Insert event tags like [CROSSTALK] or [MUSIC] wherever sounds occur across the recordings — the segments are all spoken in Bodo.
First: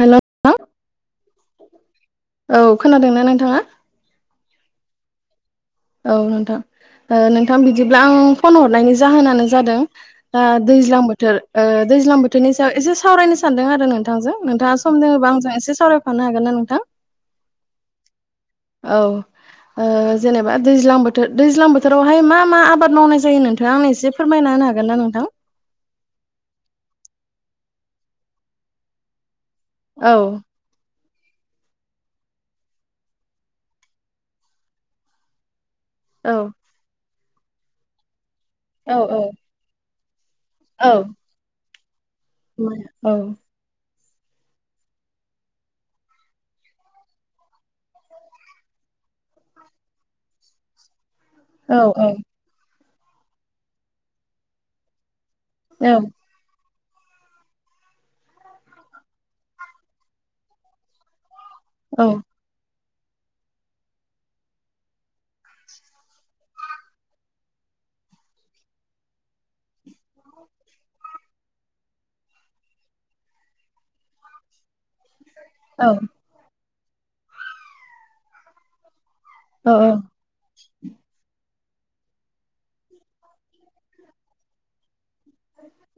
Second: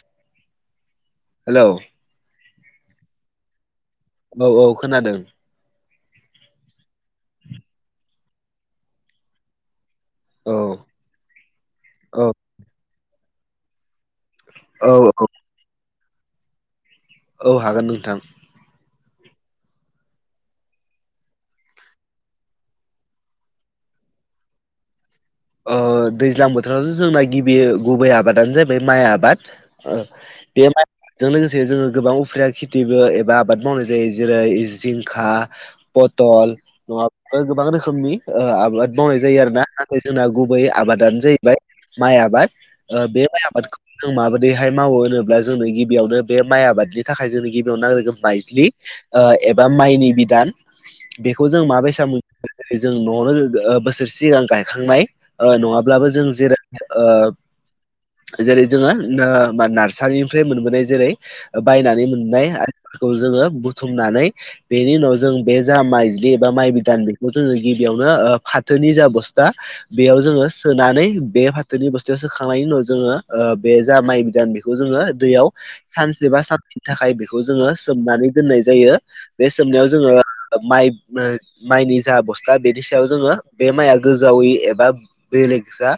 हेल' ओं हेलौ औ खोनादोंना नोंथाङा औ औ खोनादों। औ नोंथां ओ नोंथां बिदिब्ला आं फन हरनायनि जाहोनानो जादों दा औ दैज्लां बोथोर ओ दैज्लां औ बोथोरनि सायाव एसे सावरायनो सानदों आरो नोंथांजों। नोंथाङा सम औ दोङोबा आंजों एसे सावरायफानो हागोन ना नोंथां औ हागोन नोंथां। औ ओ जेनेब बा दैज्लां बोथोर दैज्लां बोथोरावहाय मा मा आबाद मावनाय जायो नोंथाङा आंनो एसे फोरमायना होनो हागोन ना नोंथां? ओ दैज्लां बोथोरावथ' जोंना गिबियो गुबै आबादानो जाहैबाय माइ आबाद ओ औ दे माइ जों लोगोसे जोङो गोबां उफ्रिया खेथिबो एबा आबाद मावनाय जायो जेरै जिंखा औ पथल नङाब गोबां रोखोमनि ओ औ आबाद मावनाय जायो आरो ना जोंना गुबै औ आबादानो जाहैबाय माइ आबाद ओ बे माइ आबादखौ जों माबोरैहाय मावो होनोब्ला जोंनो गिबियावनो बे माइ आबादनि थाखाय जोंनो गिबियाव नांग्रोगोन माइज्लि ओ एबा माइनि बिधान बेखौ जों औ मा बैसामु जों न'आवनो ओ बोसोरसे सिगां गायखांनाय ओ नङाब्लाबो जों जेरो ओ जेरै जोङो ओ नार्सारिनिफ्राय मोनबोनाय जेरै बायनानै मोननाय आर बेफोरखौ जोङो बुथुमनानै बेनि उनाव जों बे जा माइजलि एबा माइ बिधान बेखौ जोङो गिबियावनो ओ फाथोनि जा बोस दा बेयाव जोङो सोनानै बे फाथोनि बोस्थाव सोखांनायनि उनाव जोङो ओ बे जा माइ बिदान खौ जोङो दैयाव औ सानसे बा साद दिननि थाखाय बेखौ जोङो सोमनानै दोननाय जायो। बे औ सोमनायाव जोङो माइफ ओ माइनि जा बस्था बेनि सायाव जोङो बे माइआ गोजावै एबा बेलेगजा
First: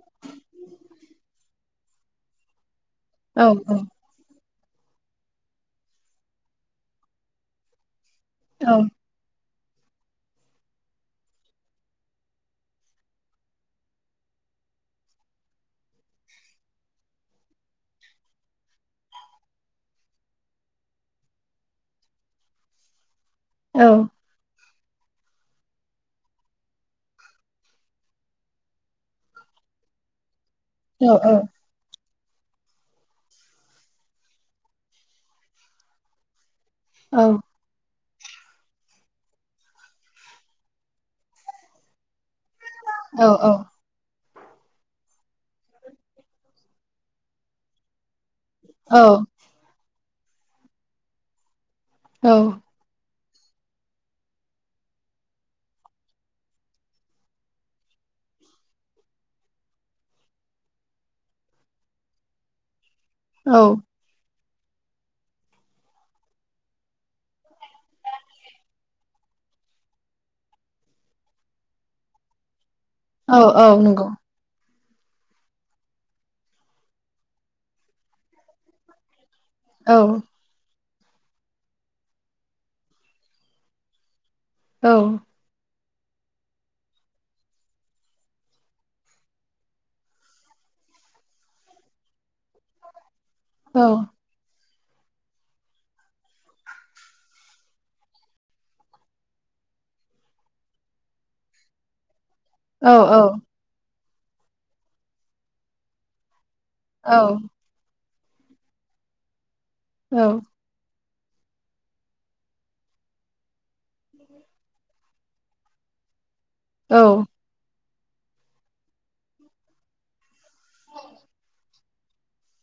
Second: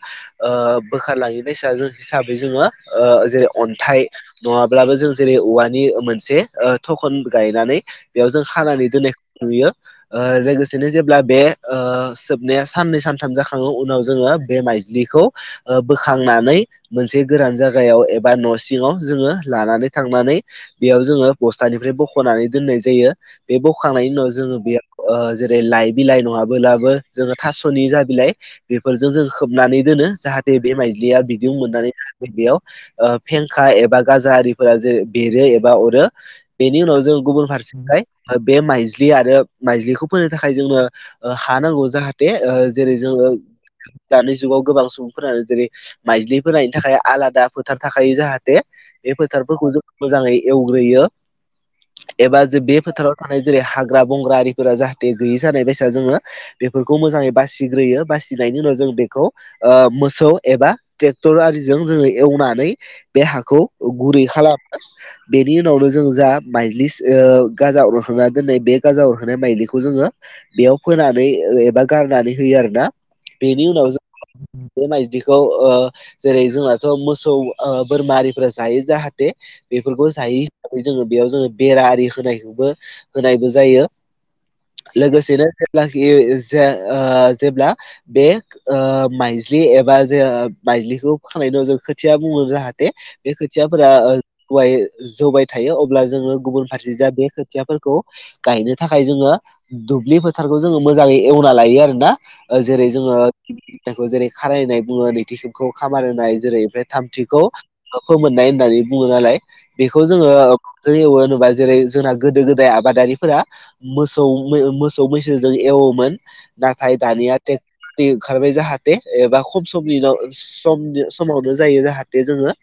ओ बोखारलाङि बायसा जों हिसाबै जोङो ओ औ जेरै अन्थाइ नङाब्लाबो जों जेरै औवानि मोनसे ओ थखन गायनानै बेयाव जों हानानै दोननायखौ नुयो। ओ लोगोसेनो जेब्ला बे ओ सोबनाया साननै सानथाम जाखङो उनाव जोङो बे माइज्लिखौ ओ बोखांनानै मोनसे गोरान जागायाव एबा न' सिङाव जोङो लानानै थांनानै बेयाव जोङो बस्थानिफ्राय बख'नानै दोननाय जायो। बे बखांनायनि उनाव जोङो बेयाव ओ जेरै लाइ बिलाइ नङाबोलाबो जोङो थास'नि जा बिलाय बेफोरजों जों खोबनानै दोनो जाहाथे बे माइदिलिया बिदिउ मोननानै बे बेयाव ओ फेंखा एबा गाजा आरिफोरा जे बेरो एबा अरो बेनि उनाव जोङो गुबुन फारसिहाय ओ बे माइज्लि आरो माइज्लिखौ फोनो थाखाय जोंनो ओ हा नांगौ जाहाथ दे ओ जेरै औ जोङो औ दानि जुगाव गोबां सुबुंफोरानो जेरै माइज्लि फोनायनि थाखाय आलादा फोथार थाखायो जाहाथे बे औ फोथारफोरखौ जों मोजाङै एवग्रोयो औ एबा जों बे फोथाराव थानाय जेरै हाग्रा बंग्रा आरिफोरा जाहाथे गोयै जानाय बायसा जोङो। बेफोरखौ मोजाङै बासिग्रोयो बासिनायनि उनाव जों बेखौ ओ मोसौ एबा ट्रेक्टर आरिजों जोङो एवनानै बे हाखौ औ गुरै खालामो बेनि उनावनो जों जा माइजलि ओ गाजा अरहांना दोननाय बे गाजा अर होनाय माइलिखौ जोङो बेयाव फोनानै एबा गारनानै होयो आरो ना औ बेनि औ उनाव जों नंगौ बे माइदिखौ ओ जेरै जोंनाथ' मोसौ ओ बोरमा आरिफोरा जायो जाहाथे औ बेफोरखौ जायि हिसाबै जोङो बेयाव जोङो बेरा आरि होनायखौबो होनायबो जायो। औ लोगोसेनो जेब्लाखि जे ओ जेब्ला बे ओ माइज्लि एबा जे ओ माइज्लिखौ फोखांनायनि उनाव जों खोथिया बुङो जाहाथे बे औ खोथियाफोरा ओ जौबाय थायो अब्ला जोङो गुबुन फारसे जा बे खोथियाफोरखौ। गायनो थाखाय जोङो दुब्लि फोथारखौ जोङो मोजाङै। एवना लायो आरोना ओ जेरै औ जोङो। खौ जेरै खारनाय बुङो नैथि खामखौ खामार होनाय जेरै उफ्राय थामथिखौ ओ फोमोननाय होननानै बुङो नालाय बेखौ औ जोङो जों एवो होनोबा जेरै जोंना गोदो गोदाय आबादारिफोरा मोसौ मोसौ मैसोजों एवोमोन नाथाय औ दानिया ट्रेक्ट ओंखारबाय जाहाथे एबा खम समनि उनाव समनो समावनो जायो जाहाथे जोङो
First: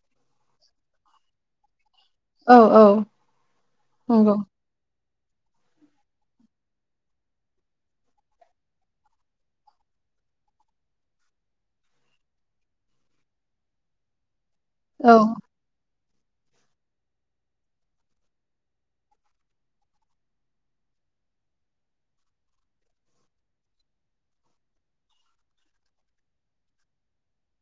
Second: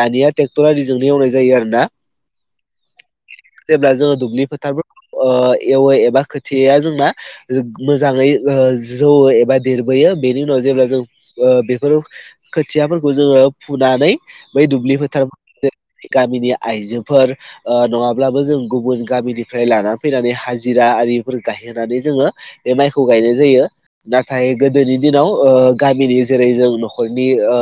दानिया टेक्टर आरिजोंनो एवनाय जायो आरोना औ जेब्ला जोङो नंगौ दुबलि फोथार ओ एवो एबा खोथियाया जोंना मोजाङै ओ जौवो एबा देरबोयो बेनि उनाव जेब्ला जों ओ बेफोरो खोथियाफोरखौ जोङो फुनानै बै दुब्लि औ फोथार जे गामिनि आइजोफोर ओ नङाब्लाबो जों गुबुन गामिनिफ्राय लाना फैनानै हाजिरा आरिफोर गायहोनानै जोङो बे माइखौ गायनाय जायो नाथाय गोदोनि दिनाव ओ गामिनि जेरै जों न'खरनि ओ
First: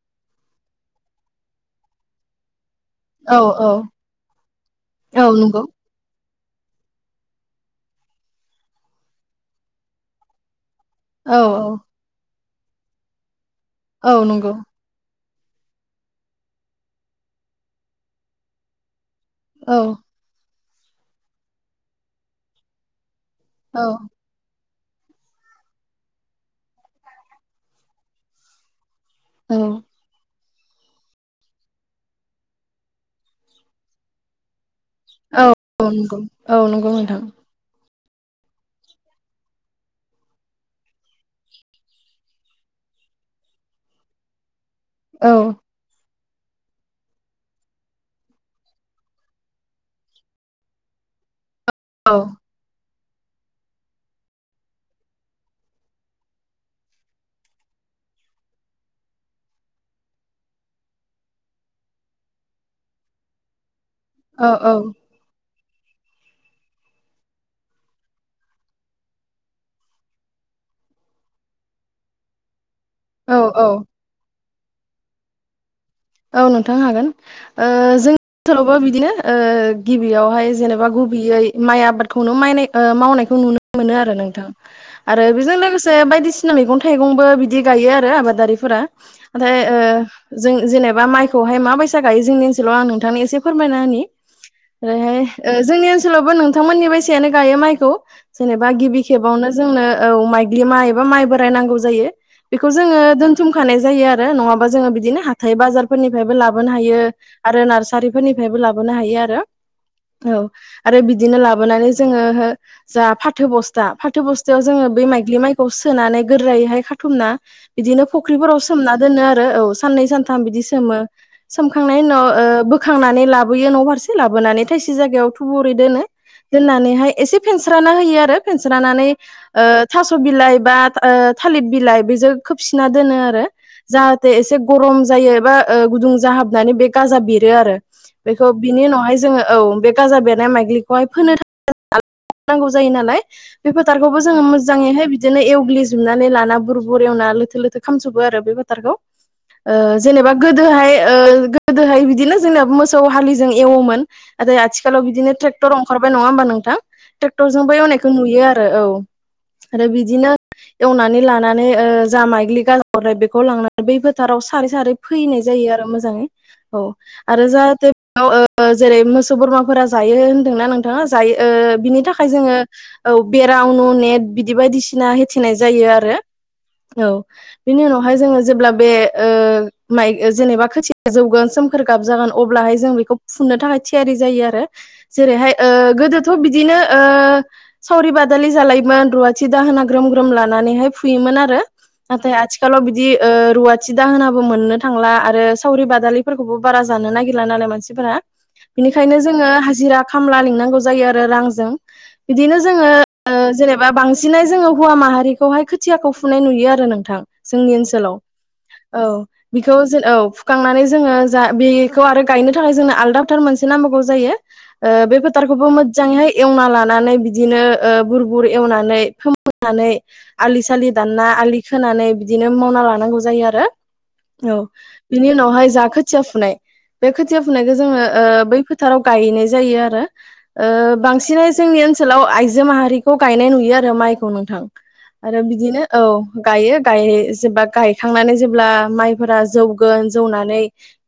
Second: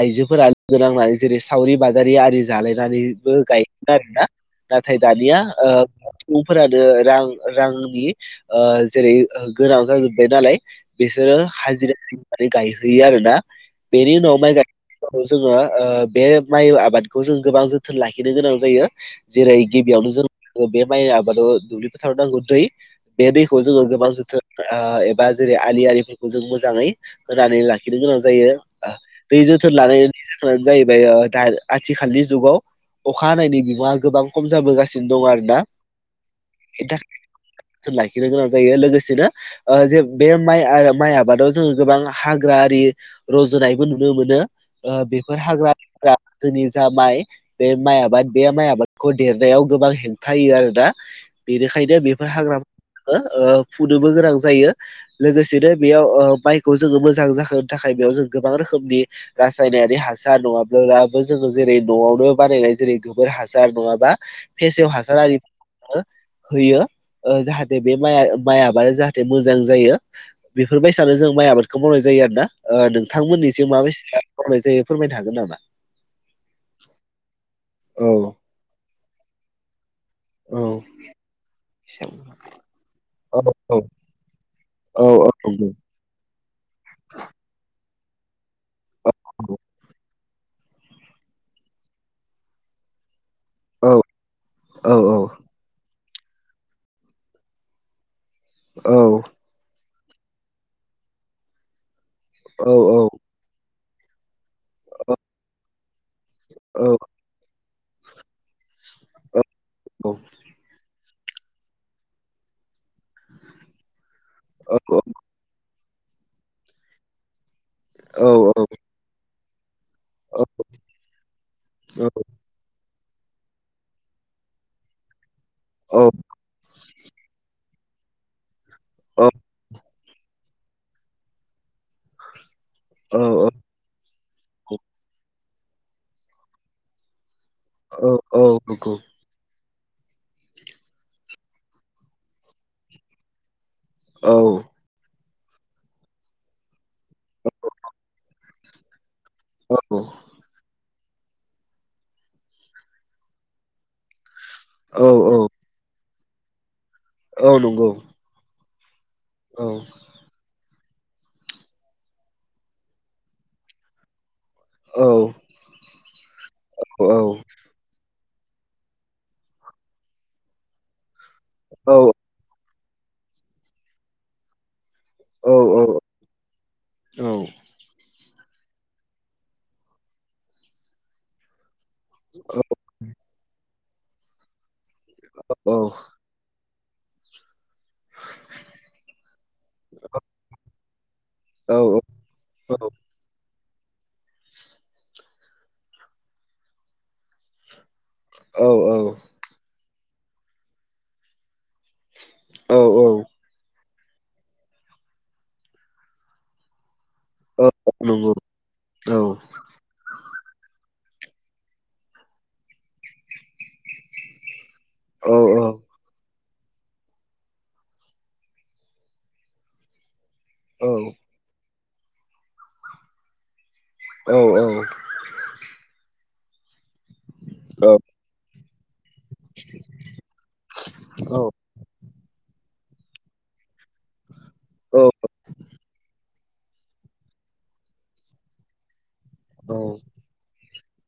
आइजोफोरा लोगोनांनानै जेरै सावरि बादारि आरि जालायनानैबो औ औ गायोमोन आरोना नाथाय औ दानिया नंगौ सुबुंफोरानो रां रांनि ओ जेरै गोनां जाजोबबाय नालाय औ बिसोरो हाजिरा होनानै गायहोयो आरोना बेनि औ उनाव नंगौ माइ गाय जोङो बे माइ आबादखौ जों गोबां जोथोन लाखिनो गोनां जायो जेरै औ गिबियावनो जों बे माइ आबादाव दुब्लि फोथाराव नांगौ दै बे दै दैखौ औ जोंङो गोबां जोथोन ओ एबा जेरै आलि आरिफोरखौ जों मोजाङै होनानै लाखिनो गोनां जायो ओ दै औ जोथोन लालायनानै जों जाहोनानो जाहैबाय दा आथिखालनि जुगाव अखा हानायनि बिबांआ गोबां खम जाबोगासिनो दं आरोना औ नंगौ औ बेनि नंगौ थाखाय नोंथां जोथोन लाखिनो गोनां जायो लोगोसेनो ओ जे बे माइ माइ आबादाव जोङो गोबां हाग्रा आरि रज'नायबो नुनो मोनो औ बेफोर हाग्रा आरिफ्रा जोंनि जा माइ बे माइ आबाद बे माइ आबादखौ देरनायाव गोबां हेंथायो आरोना बेनिखायनो औ बेफोर हाग्राफोरखो फुनोबो गोनां जायो लोगोसेनो बेयाव ओ माइखौ जोङो मोजां जाहोनो थाखाय बेयाव जों गोबां रोखोमनि रासायनारि हासार नङाब्लाबो जोङो जेरै न'आवनो बानायनाय जेरै गोबोर हासार नङाबा औ फेसेव हासार आरि जोङो होयो जाहाथे नै बे माया माय आबादा जाहाथे मोजां जायो। बेफोरबायसानो जों माइ आबादखौ मावनाय जायो आरो ओ नों औ औ थांमोननिथिं माबायसा मावनाय जायो फोरमायनो हागोन नामा? औ नोंथां हागोन ओ औ जों ओनसोलावबो बिदिनो ओ गिबियावहाय औ जेनेबा गुबैयै माइ आबादखौनो माइ ओ मावनायखौ औ नुनो औ मोनो आरो नोंथां औ आरो औ बेजों लोगोसे बायदिसि सिना मैगं थाइगंबो बिदि गायो आरो आबादारिफोरा नाथाय ओ जों जेनेब बा माइखौहाय माबायसा गायो जोंनि ओनसोलाव आं नोंथांनो एसे फोरमायना होनि औ ओरैहाय ओ जोंनि ओनसोलावबो नोंथांमोननि बायसायानो गायो माइखौ। जेनेबा औ गिबि औ खेबावनो जोंनो औ माइग्लि माइ एबा माइ बोराय नांगौ जायो। औ बेखौ जोङो औ दोनथुमखानाय जायो आरो नङाबा जोङो बिदिनो हाथाय बाजार फोरनिफ्रायबो लाबोनो हायो आरो नार्सारिफोरनिफ्रायबो लाबोनो हायो आरो औ आरो बिदिनो लाबोनानै जोङो हो जा फाथो बस्था फाथो बस्थायाव जोङो बे माइग्लि माइखौ सोनानै गोरायैहाय खाथुमना बिदिनो फख्रिफोराव सोमना दोनो आरो औ साननै सानथाम बिदि सोमो सोमखांनायनि उनाव ओ बोखांनानै लाबोयो न' फारसे लाबोनानै थायसे जायगायाव थुबुरै दोनो दोननानैहाय एसे फेनस्राना होयो आरो फेनस्रानानै ओ थास' बिलाइ बा ओ थालिर बिलाइ बेजो खोबसिना औ दोनो आरो। जाहाथे एसे गरम जायो एबा ओ गुदुं जाहाबनानै बे गाजा बेरो आरो। बेखौ बिनि उनावहाय जोङो औ बेख गाजा बेरनाय माइग्लिखौहाय फोनो थाखाय [UNINTELLIGIBLE] नांगौ जायो नालाय बे फोथारखौबो जोङो मोजाङैहाय बिदिनो एवग्लि जोबनानै लाना बुर बर एवना लोथो लोथो खामजोबो आरो बे बोथारखौ ओ जेनेबा गोदोहाय ओ गोदोहाय बिदिनो जोंना मोसौ हालिजों एवोमोन। नाथाय आथिखालाव बिदिनो ट्रेक्टर ओंखारबाय नङा होमबा नोंथां? ट्रेक्टरजोंबो एवनायखौ नुयो आरो औ। आरो बिदिनो एवनानै लानानै ओ जा माइग्लि गाजा अरो बेखौ लांनानै बै फोथाराव सारै सारै औ फोहैनाय जायो आरो मोजाङै। औ आरो जाहाथे ओ औ जेरै मोसौ बोरमाफोरा जायो होनदोंन हा जायो ओ बिनि औ थाखाय जोङो औ बेरा उनु नेट बिदि बायदिसिना ना होथेनाय जायो आरो औ बेनि उनावहाय जोङो जेब्ला बे ओ माइ जेनेबा खोथिया जौगोन सोमखोर गाब जागोन अब्लाहाय जों बेखौ फुनो थाखाय थियारि जायो आरो जेरैहाय ओ गोदोथ' बिदिनो ओ सावरि बादालि जालायोमोन रुवाथि दाहोना ग्रोम ग्रोम लानानैहाय फुयोमोन आरो। नाथाय आथिखालाव बिदि ओ रुवाथि दाहोनाबो मोननो थांला आरो सावरि बादालिफोरखौबो बारा जानो नागिरला नालाय मानसिफोरा। बिनिखायनो जोङो हाजिरा खामला लिंनांगौ जायो आरो रांजों। बिदिनो जोङो ओ जेनेब बा बांसिनै जोङो हौवा माहारिखौहाय खोथियाखौ फुनाय नुयो आरो नोंथां। जोंनि ओनसोलाव नंगौ औ। बेखौ जेन औ फुखांनानै जोङो जा बेखौ आरो गायनो थाखाय जोंनो आलदा फोथार मोनसे नांगौ जायो। बे औ औ फोथारखौबो फोद जाङैहाय एवना लानानै बिदिनो ओ बुर बुर एवनानै फोमोननानै आलि औ सालि नंगौ दानना आलि खोनानै बिदिनो मावना लानांगौ जायो आरो औ बिनि उनावहाय जा खोथिया फुनाय बे खोथिया फुनायखो औ जोङो ओ बै फोथाराव गायैनाय जायो आरो ओ बांसिनै जोंनि ओनसोलाव आइजो माहारि खौ गायनाय नुयो आरो माइखौ नोंथां आरो बिदिनो औ गायो गाय जेबा गायखांनानै जेब्ला माइफोरा औ जौगोन जौनानै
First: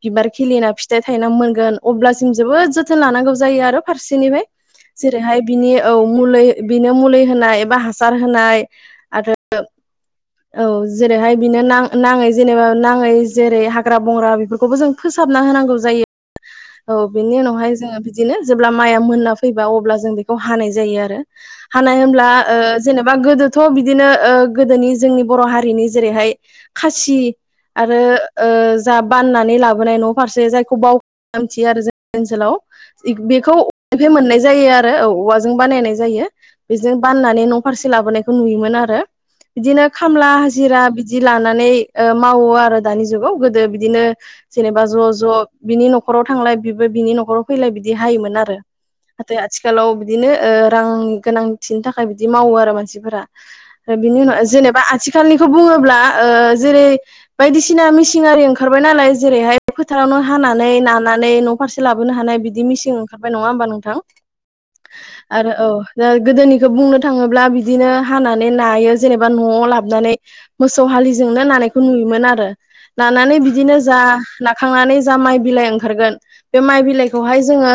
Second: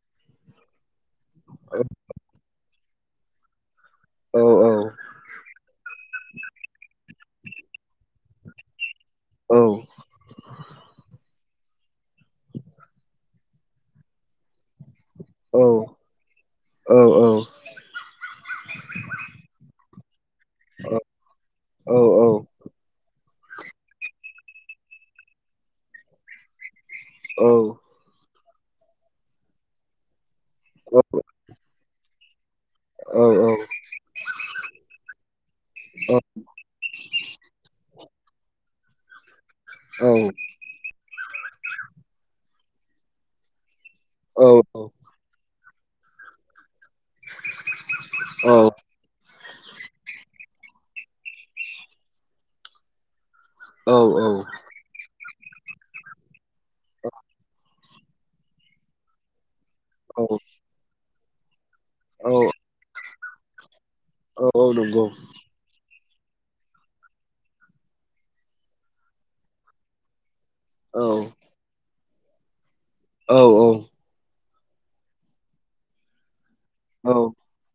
बिबार खिलिना फिथाइ थायना मोनगोन अब्लासिम जोबोद जोथोन लानांगौ जायो आरो औ औ फारसेनिफ्राय नंगौ औ औ जेरैहाय बिनि औ मुलै बिनो मुलि होनाय एबा हास गानहोनाय आरो औ औ जेरैहाय बिनो नाङै जेनेबा नाङै जेरै हाग्रा बंग्रा बेफोरखौबो जों फोसाबना होनांगौ जायो औ बिनि उनावहाय जोङो बिदिनो जेब्ला माइआ मोनना फैबा अब्ला जों बेखौ हानाय जायो आरो हानाय होमब्ला जेनेबा गोदो थ' बिदिनो गोदोनि जोंनि बर' हारिनि जेरैहाय खासि औ आरो जा बाननानै लाबोनाय न' फारसे जायखौ बावखा होनना मिथियो आरो जों ओनसोलाव बेखौ औवानिफ्राय मोननाय जायो आरो औ औवाजों बानायनाय औ जायो बेजोंनो बाननानै न' फारसे लाबोनायखौ नुयोमोन आरो बिदिनो औ औ खामला हाजिरा बिदि लानानै मावो आरो दानि जुगाव गोदो बिदि बिदिनो औ जेनेबा ज' ज' बिनि न'खर न'खराव थांलाय बिबो बिनि न'खराव फैलाय बिदि हायोमोन आरो नाथाय आथिखालाव बिदिनो रां गोनांथिनि थाखाय बिदि मावो आरो मानसिफोरा बिनि उनाव जेनेबा आथिखालनिखौ बुङोब्ला जेरै बायदिसिना मिसिन आरि ओंखारबाय नालाय जेरैहाय औ फोथारावनो हानानै नानानै नख फारसे लाबोनो औ हानाय बिदि मिसिं ओंखारबाय नङा होमबा नोंथां? औ औ नंगौ आरो औ दा गोदोनिखौ बुंनो थाङोब्ला बिदिनो हानानै नायो जेनेबा न'आव लाबोनानै मोसौ औ हालिजोंनो नानायखौ नुयोमोन आरो औ नानानै औ बिदिनो जा नाखांनानै जा माइ बिलाइ ओंखारगोन बे माइ औ बिलाइखौहाय जोङो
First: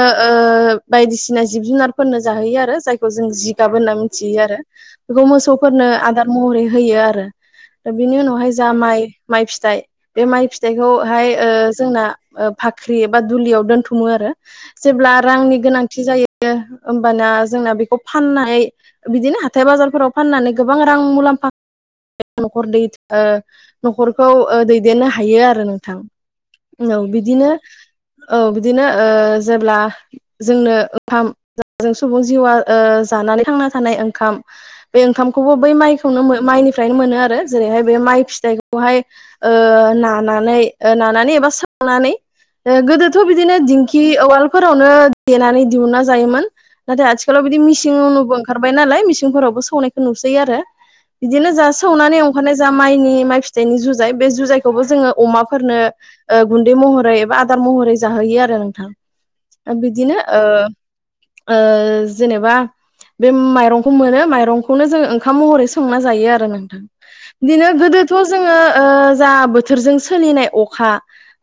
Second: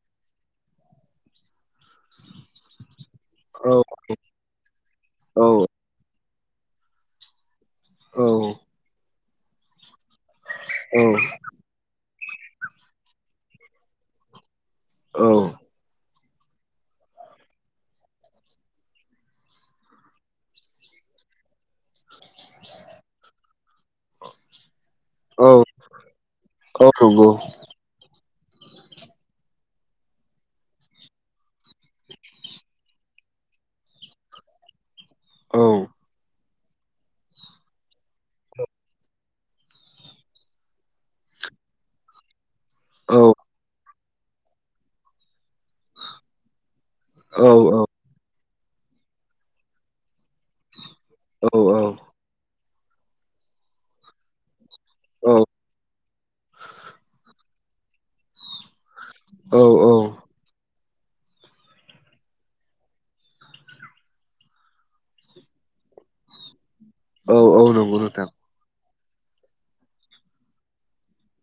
बायदिसिना जिब जुनारफोरनो जाहोयो आरो जायखौ जों जिगाब होनना मिथियो आरो बेखौ औ मोसौफोरनो आदार महरै होयो आरो औ बिनि नंगौ उनावहाय जा माइ माइ फिथाइ बे माइ फिथाइखौहाय जोंना बाख्रि एबा दुलियाव दोन्थुमो आरो जेब्ला औ रांनि गोनांथि जायो होमबाना जोंना बेखौ फाननाय बिदिनो हाथाय बाजारफोराव फाननानै गोबां रां मुलाम्फा न'खर खौ न'खरखौ दैदेननो हायो आरो नोंथां औ बिदिनो औ बिदिनो जेब्ला जोंनो ओंखाम जों सुबुं जिउआ जानानै थांना थानाय ओंखाम बे ओंखामखौबो बै माइखौनो माइनिफ्रायनो मोनो आरो जेरैहाय बे माइ जायखौहाय नानानै नानानै एबा सौनानै गोदोथ' बिदिनो दिंखि उवालफोरावनो देनानै दिहुना जायोमोन नाथाय आथिखालाव बिदि औ मिसिंनोबो ओंखारबाय नालाय मिसिनफोरावबो सौनायखौ नुसै आरो बिदिनो औ जा सौनानै ओंखारनाय जा माइनि माइ फिथाइनि जुजाय बे जुजाय खौबो जोङो अमाफोरनो गुन्दै महरै एबा आदार महरै जाहोयो आरो नोंथां बिदिनो ओ ओ जेनेबा बे माइरंखौ मोनो माइरंखौनो जों ओंखाम महरै संना जायो आरो नोंथां बिदिनो नंगौ गोदोथ' नोंथां जोङो जा बोथोरजों सोलिनाय अखा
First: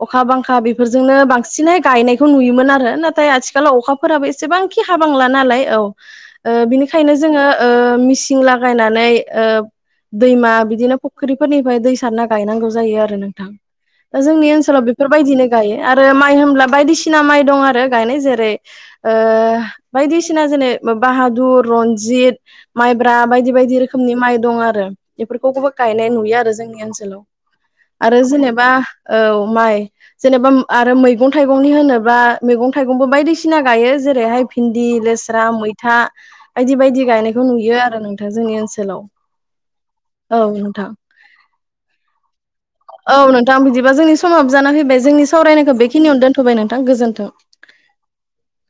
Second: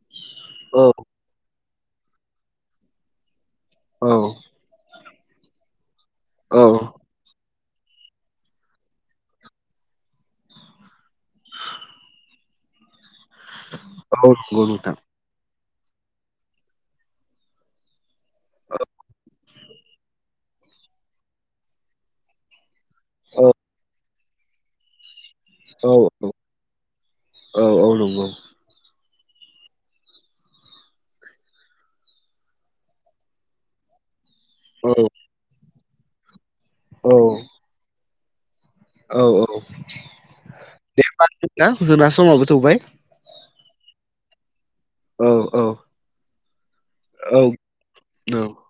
अखा बांखा औ बेफोरजोंनो बांसिनहाय गायनायखौ नुयोमोन आरो नाथाय आथिखालाव औ अखाफोराबो एसेबां हाबांला नालाय औ ओ औ बिनिखायनो जोङो मिसिन लागायनानै दैमा बिदिनो फुख्रिफोरनिफ्राय दै सारना गायनांगौ जायो आरो नोंथां दा औ जोंनि नंगौ ओनसोलाव नोंथां बेफोरबायदिनो गायो आरो माइ होनब्ला बायदिसिना माइ दं आरो गायनाय जेरै ओ बायदिसिना जेने बाहादुर रनजित माइब्रा औ बायदि बायदि रोखोमनि माइ दं आरो बेफोरखौ गोबां औ गायनाय नुयो आरो जोंनि ओनसोलाव औ औ आरो नंगौ जेनेबा औ माइ जेनेबा आरो मैगं थाइगंनि होनोबा मैगं थाइगंबो बायदिसिना गायो जेरैहाय भिन्दि औ लेस्रा मैथा बायदि बायदि गायनायखौ नुयो आरो नोंथां जोंनि ओनसोलाव। औ औ औ नोंथां दे होमबाना जोनना समाबो थौबाय औ नोंथां बिदिबा जोंनि समाबो जाना फैबाय औ जोंनि औ सावरायनायखौ बेखिनियावनो दोनथबाय नोंथां गोजोन्थों औ औ